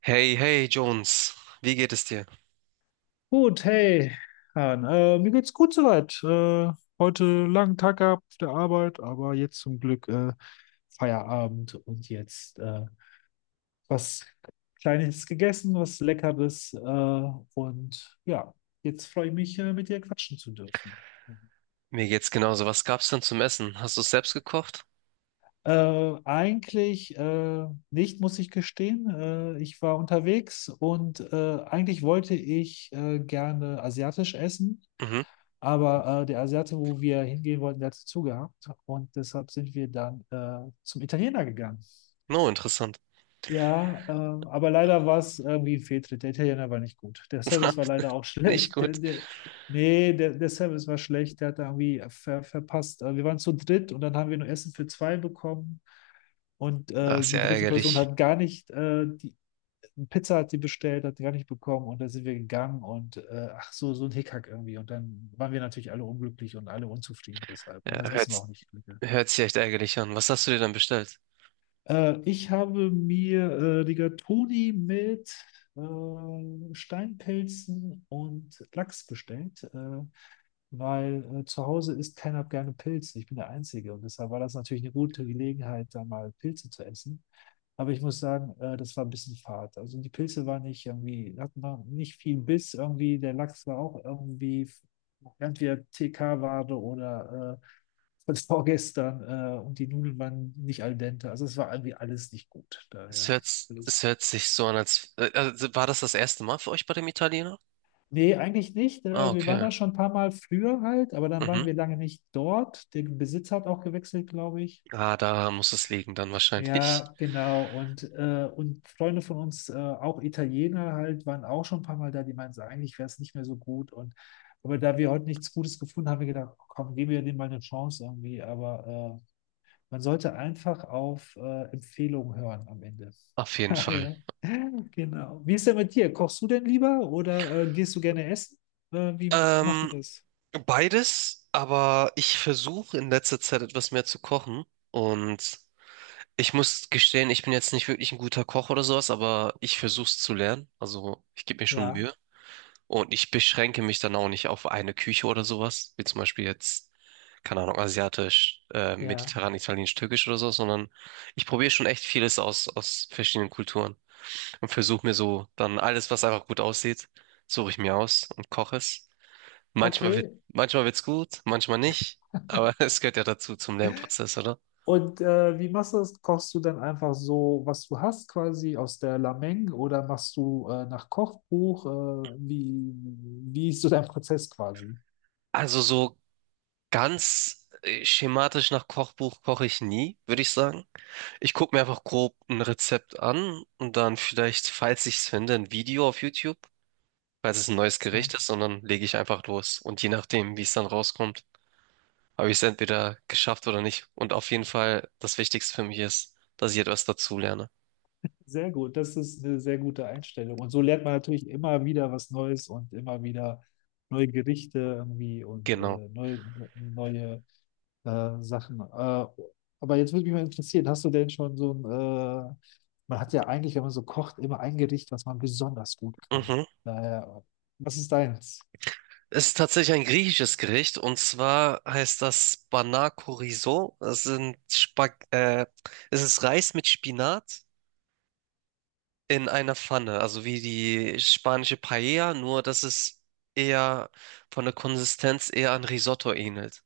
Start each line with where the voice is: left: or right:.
right: Hey, hey, Jones, wie geht es dir?
left: Gut, hey, Han. Mir geht's gut soweit. Heute langen Tag gehabt auf der Arbeit, aber jetzt zum Glück Feierabend und jetzt was Kleines gegessen, was Leckeres. Und ja, jetzt freue ich mich, mit dir quatschen zu dürfen.
right: Mir geht's genauso. Was gab's denn zum Essen? Hast du es selbst gekocht?
left: Eigentlich nicht, muss ich gestehen. Ich war unterwegs und eigentlich wollte ich gerne asiatisch essen,
right: Mhm.
left: aber der Asiate, wo wir hingehen wollten, der hatte zugehabt und deshalb sind wir dann zum Italiener gegangen.
right: No, interessant.
left: Ja, aber leider war es irgendwie ein Fehltritt. Der Italiener war nicht gut. Der Service war leider auch
right: Nicht
left: schlecht. Der,
right: gut.
left: der, nee, der Service war schlecht. Der hat da irgendwie verpasst. Wir waren zu dritt und dann haben wir nur Essen für zwei bekommen. Und
right: Das ist ja
left: die dritte Person
right: ärgerlich.
left: hat gar nicht, die Pizza hat sie bestellt, hat sie gar nicht bekommen und dann sind wir gegangen und ach so, so ein Hickhack irgendwie. Und dann waren wir natürlich alle unglücklich und alle unzufrieden deshalb. Und das
right: Ja,
left: Essen war auch
right: hört's,
left: nicht glücklich.
right: Hört sich echt ärgerlich an. Was hast du dir dann bestellt?
left: Ich habe mir Rigatoni mit Steinpilzen und Lachs bestellt, weil zu Hause isst keiner gerne Pilze. Ich bin der Einzige und deshalb war das natürlich eine gute Gelegenheit, da mal Pilze zu essen. Aber ich muss sagen, das war ein bisschen fad. Also die Pilze waren nicht irgendwie, hatten noch nicht viel Biss irgendwie. Der Lachs war auch irgendwie entweder TK-Ware oder von vorgestern und die Nudeln waren nicht al dente. Also es war irgendwie alles nicht gut. Daher alles.
right: Es hört sich so an, also war das das erste Mal für euch bei dem Italiener?
left: Nee, eigentlich nicht.
right: Ah,
left: Wir waren
right: okay.
left: da schon ein paar Mal früher halt, aber dann waren
right: Mhm.
left: wir lange nicht dort. Der Besitzer hat auch gewechselt, glaube ich.
right: Ah, da muss es liegen dann wahrscheinlich.
left: Ja, genau. Und Freunde von uns, auch Italiener halt, waren auch schon ein paar Mal da, die meinten, so, eigentlich wäre es nicht mehr so gut. Und aber da wir heute nichts Gutes gefunden haben, haben wir gedacht, komm, geben wir dem mal eine Chance irgendwie. Aber man sollte einfach auf Empfehlungen hören am Ende.
right: Auf jeden Fall.
left: Daher. Genau. Wie ist denn mit dir? Kochst du denn lieber oder gehst du gerne essen? Wie macht ihr
right: Ähm,
left: das?
right: Beides, aber ich versuche in letzter Zeit etwas mehr zu kochen und ich muss gestehen, ich bin jetzt nicht wirklich ein guter Koch oder sowas, aber ich versuche es zu lernen. Also ich gebe mir schon
left: Ja,
right: Mühe. Und ich beschränke mich dann auch nicht auf eine Küche oder sowas, wie zum Beispiel jetzt, keine Ahnung, asiatisch,
left: ja.
right: mediterran, italienisch, türkisch oder so, sondern ich probiere schon echt vieles aus, aus verschiedenen Kulturen, und versuche mir so dann alles, was einfach gut aussieht, suche ich mir aus und koche es.
left: Okay.
right: Manchmal wird's gut, manchmal nicht, aber es gehört ja dazu zum Lernprozess, oder?
left: Und wie machst du das? Kochst du dann einfach so, was du hast, quasi aus der Lameng oder machst du nach Kochbuch? Wie ist so dein Prozess quasi?
right: Also so ganz schematisch nach Kochbuch koche ich nie, würde ich sagen. Ich gucke mir einfach grob ein Rezept an und dann vielleicht, falls ich es finde, ein Video auf YouTube, falls es ein neues Gericht ist, und dann lege ich einfach los. Und je nachdem, wie es dann rauskommt, habe ich es entweder geschafft oder nicht. Und auf jeden Fall, das Wichtigste für mich ist, dass ich etwas dazulerne.
left: Sehr gut, das ist eine sehr gute Einstellung. Und so lernt man natürlich immer wieder was Neues und immer wieder neue Gerichte irgendwie und
right: Genau.
left: neue Sachen. Aber jetzt würde mich mal interessieren, hast du denn schon so ein, man hat ja eigentlich, wenn man so kocht, immer ein Gericht, was man besonders gut kann.
right: Mhm.
left: Daher, was ist deins?
right: Es ist tatsächlich ein griechisches Gericht, und zwar heißt das Banakorizo. Das sind Spag Es ist Reis mit Spinat in einer Pfanne, also wie die spanische Paella, nur dass es eher von der Konsistenz eher an Risotto ähnelt.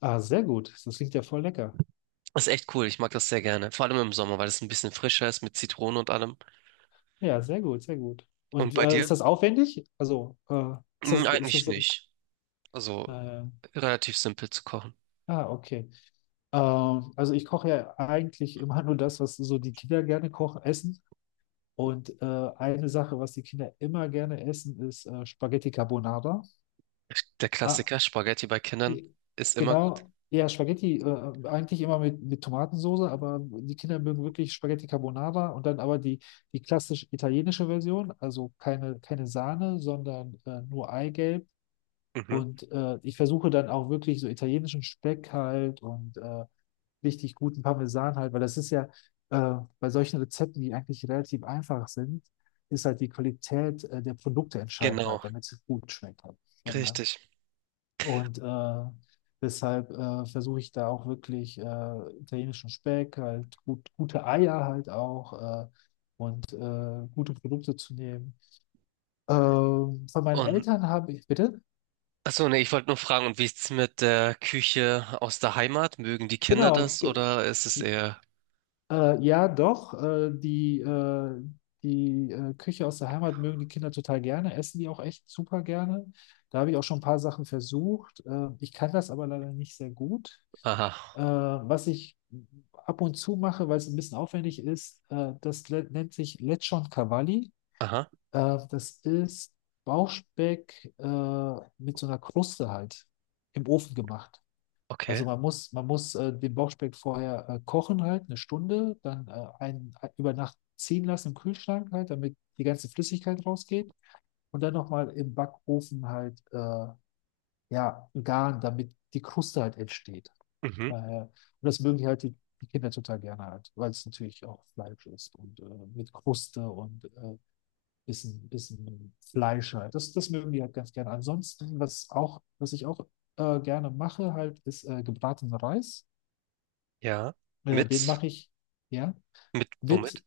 left: Ah, sehr gut. Das klingt ja voll lecker.
right: Ist echt cool, ich mag das sehr gerne. Vor allem im Sommer, weil es ein bisschen frischer ist mit Zitrone und allem.
left: Ja, sehr gut, sehr gut.
right: Und
left: Und
right: bei dir?
left: ist das aufwendig? Also, ist das,
right: Hm, eigentlich nicht. Also
left: äh,
right: relativ simpel zu kochen.
left: ah, okay. Also ich koche ja eigentlich immer nur das, was so die Kinder gerne kochen, essen. Und eine Sache, was die Kinder immer gerne essen, ist Spaghetti Carbonara.
right: Der
left: Ah,
right: Klassiker Spaghetti bei Kindern
left: ge-
right: ist immer gut.
left: genau. Ja, Spaghetti eigentlich immer mit Tomatensoße, aber die Kinder mögen wirklich Spaghetti Carbonara und dann aber die, die klassisch italienische Version, also keine, keine Sahne, sondern nur Eigelb.
right: Mhm.
left: Und ich versuche dann auch wirklich so italienischen Speck halt und richtig guten Parmesan halt, weil das ist ja bei solchen Rezepten, die eigentlich relativ einfach sind, ist halt die Qualität der Produkte entscheidend
right: Genau,
left: halt, damit es gut schmeckt halt. Ja.
right: richtig.
left: Und deshalb versuche ich da auch wirklich italienischen Speck, halt gute Eier halt auch und gute Produkte zu nehmen. Von meinen
right: Und
left: Eltern habe ich, bitte?
right: achso, nee, ich wollte nur fragen, und wie ist es mit der Küche aus der Heimat? Mögen die Kinder
left: Genau,
right: das oder ist es eher.
left: ja, doch. Die Küche aus der Heimat mögen die Kinder total gerne, essen die auch echt super gerne. Da habe ich auch schon ein paar Sachen versucht. Ich kann das aber leider nicht sehr gut. Äh,
right: Aha,
left: was ich ab und zu mache, weil es ein bisschen aufwendig ist, das nennt sich Lechon Cavalli.
right: aha,
left: Das ist Bauchspeck mit so einer Kruste halt im Ofen gemacht. Also
right: okay.
left: man muss den Bauchspeck vorher kochen halt, eine Stunde, dann über Nacht ziehen lassen im Kühlschrank halt, damit die ganze Flüssigkeit rausgeht. Und dann nochmal im Backofen halt, ja, garen, damit die Kruste halt entsteht.
right: Mhm,
left: Daher, und das mögen die halt die Kinder total gerne halt, weil es natürlich auch Fleisch ist und mit Kruste und bisschen Fleisch halt. Das, das mögen die halt ganz gerne. Ansonsten, was ich auch gerne mache halt, ist gebratenen Reis.
right: ja.
left: Den
right: Mit,
left: mache ich, ja,
right: Womit?
left: mit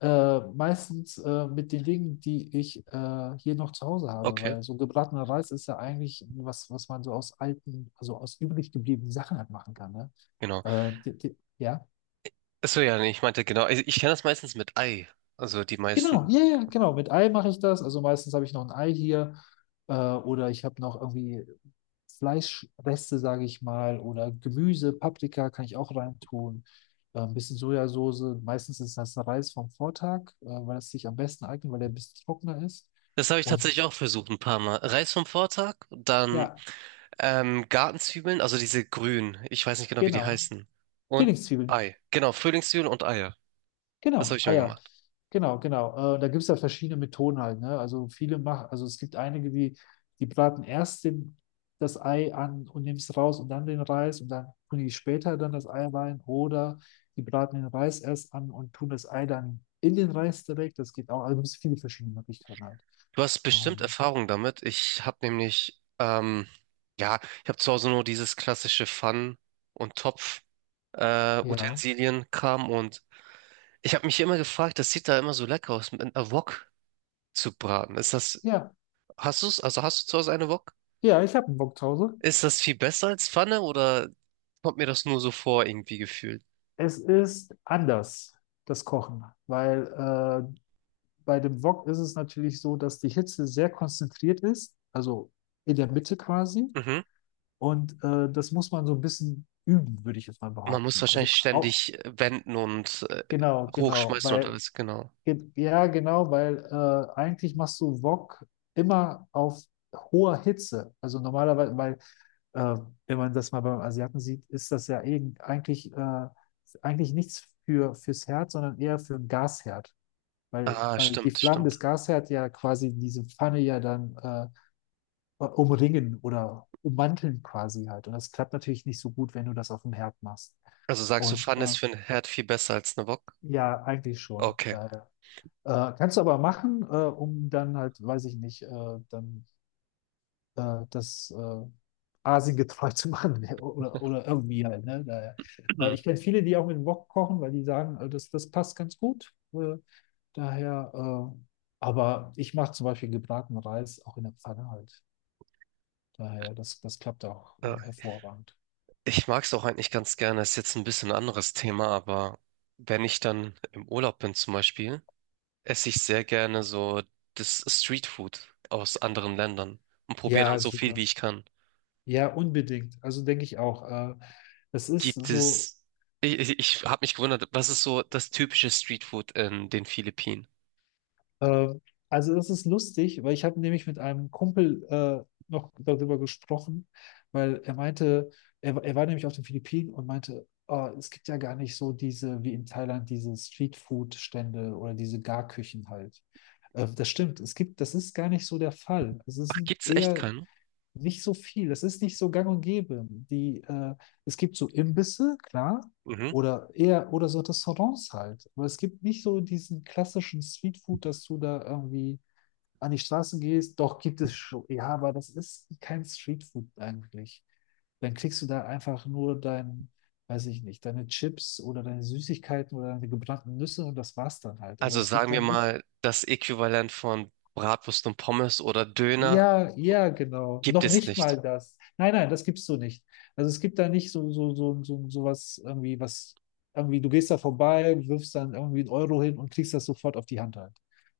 left: meistens mit den Dingen, die ich hier noch zu Hause habe,
right: Okay,
left: weil so gebratener Reis ist ja eigentlich was, was man so aus alten, also aus übrig gebliebenen Sachen halt machen kann, ne?
right: genau.
left: Die, ja.
right: Achso, ja, nee, ich meinte genau. Ich kenne das meistens mit Ei. Also die
left: Genau,
right: meisten.
left: ja, ja, genau. Mit Ei mache ich das. Also meistens habe ich noch ein Ei hier oder ich habe noch irgendwie Fleischreste, sage ich mal, oder Gemüse, Paprika kann ich auch reintun. Ein bisschen Sojasauce. Meistens ist das Reis vom Vortag, weil es sich am besten eignet, weil der ein bisschen trockener ist.
right: Das habe ich tatsächlich
left: Und
right: auch versucht, ein paar Mal. Reis vom Vortag, dann
left: ja,
right: ähm, Gartenzwiebeln, also diese grünen. Ich weiß nicht genau, wie die
left: genau.
right: heißen. Und
left: Frühlingszwiebeln.
right: Ei. Genau, Frühlingszwiebeln und Eier. Das habe
left: Genau,
right: ich
left: ah
right: mir
left: ja,
right: gemacht.
left: genau, genau. Da gibt es ja verschiedene Methoden halt, ne? Also viele machen, also es gibt einige, die, die braten erst den, das Ei an und nehmen es raus und dann den Reis und dann tun die später dann das Ei rein oder die braten den Reis erst an und tun das Ei dann in den Reis direkt. Das geht auch, also es gibt viele verschiedene Möglichkeiten halt.
right: Du hast
left: Ah,
right: bestimmt
left: ja.
right: Erfahrung damit. Ich habe nämlich, ja, ich habe zu Hause nur dieses klassische Pfannen- und Topf,
left: Ja,
right: Utensilienkram, und ich habe mich immer gefragt, das sieht da immer so lecker aus, mit einer Wok zu braten.
left: ja,
right: Hast du es? Also hast du zu Hause eine Wok?
left: ja, ich habe einen Bock zu Hause.
right: Ist das viel besser als Pfanne oder kommt mir das nur so vor irgendwie gefühlt?
left: Es ist anders, das Kochen, weil bei dem Wok ist es natürlich so, dass die Hitze sehr konzentriert ist, also in der Mitte quasi.
right: Mhm.
left: Und das muss man so ein bisschen üben, würde ich jetzt mal
right: Man muss
left: behaupten. Also
right: wahrscheinlich ständig wenden und
left: genau, genau,
right: hochschmeißen und
left: weil
right: alles, genau.
left: ja genau, weil eigentlich machst du Wok immer auf hoher Hitze. Also normalerweise, weil äh, wenn man das mal beim Asiaten sieht, ist das ja eigentlich eigentlich nichts fürs Herz, sondern eher für einen Gasherd. Weil,
right: Ah,
left: weil die
right: stimmt,
left: Flammen des
right: stimmt.
left: Gasherd ja quasi diese Pfanne ja dann umringen oder ummanteln quasi halt. Und das klappt natürlich nicht so gut, wenn du das auf dem Herd machst.
right: Also sagst du,
left: Und
right: Pfanne ist für einen Herd viel besser als eine Wok?
left: ja, eigentlich schon.
right: Okay.
left: Daher. Kannst du aber machen, um dann halt, weiß ich nicht, dann das Asien getreu zu machen oder irgendwie halt. Ne? Daher. Äh,
right: Mhm.
left: ich kenne viele, die auch mit dem Wok kochen, weil die sagen, das, das passt ganz gut. Daher, äh, aber ich mache zum Beispiel gebratenen Reis auch in der Pfanne halt. Daher, das, das klappt auch
right: Ja,
left: hervorragend.
right: ich mag es auch eigentlich ganz gerne. Ist jetzt ein bisschen anderes Thema, aber wenn ich dann im Urlaub bin zum Beispiel, esse ich sehr gerne so das Streetfood aus anderen Ländern und probiere dann
left: Ja,
right: so viel,
left: super.
right: wie ich kann.
left: Ja, unbedingt. Also denke ich auch. Es ist
right: Gibt
left: so.
right: es, Ich habe mich gewundert, was ist so das typische Streetfood in den Philippinen?
left: Ähm, also das ist lustig, weil ich habe nämlich mit einem Kumpel noch darüber gesprochen, weil er meinte, er war nämlich auf den Philippinen und meinte, oh, es gibt ja gar nicht so diese, wie in Thailand, diese Streetfood-Stände oder diese Garküchen halt. Das stimmt, es gibt, das ist gar nicht so der Fall. Es
right: Ach,
left: ist
right: gibt's echt
left: eher
right: keinen?
left: nicht so viel. Es ist nicht so gang und gäbe. Es gibt so Imbisse, klar,
right: Mhm.
left: oder eher oder so Restaurants halt. Aber es gibt nicht so diesen klassischen Streetfood, dass du da irgendwie an die Straße gehst. Doch gibt es schon. Ja, aber das ist kein Streetfood eigentlich. Dann kriegst du da einfach nur dein, weiß ich nicht, deine Chips oder deine Süßigkeiten oder deine gebrannten Nüsse und das war's dann halt. Aber
right: Also
left: es gibt
right: sagen wir
left: dann nicht.
right: mal, das Äquivalent von Bratwurst und Pommes oder Döner
left: Ja, ja, genau.
right: gibt
left: Noch
right: es
left: nicht
right: nicht.
left: mal das. Nein, nein, das gibst du nicht. Also es gibt da nicht so was irgendwie, du gehst da vorbei, wirfst dann irgendwie 1 Euro hin und kriegst das sofort auf die Hand halt.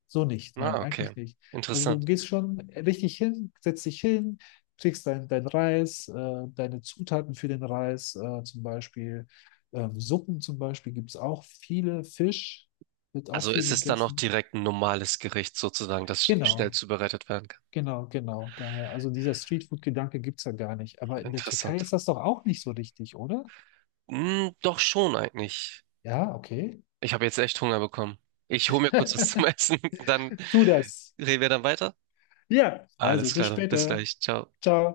left: So nicht, nein,
right: Ah, okay.
left: eigentlich nicht. Also du
right: Interessant.
left: gehst schon richtig hin, setzt dich hin, kriegst dein Reis, deine Zutaten für den Reis, zum Beispiel, Suppen zum Beispiel gibt es auch viele, Fisch wird auch
right: Also
left: viel
right: ist es dann auch
left: gegessen.
right: direkt ein normales Gericht sozusagen, das schnell
left: Genau.
right: zubereitet werden kann.
left: Genau, genau. Daher, also dieser Streetfood-Gedanke gibt's ja gar nicht. Aber in der Türkei
right: Interessant.
left: ist das doch auch nicht so richtig, oder?
right: Hm, doch schon eigentlich.
left: Ja, okay.
right: Ich habe jetzt echt Hunger bekommen. Ich hole mir kurz was zum Essen, dann
left: Tu das.
right: reden wir dann weiter.
left: Ja, also
right: Alles
left: bis
right: klar, dann bis
left: später.
right: gleich. Ciao.
left: Ciao.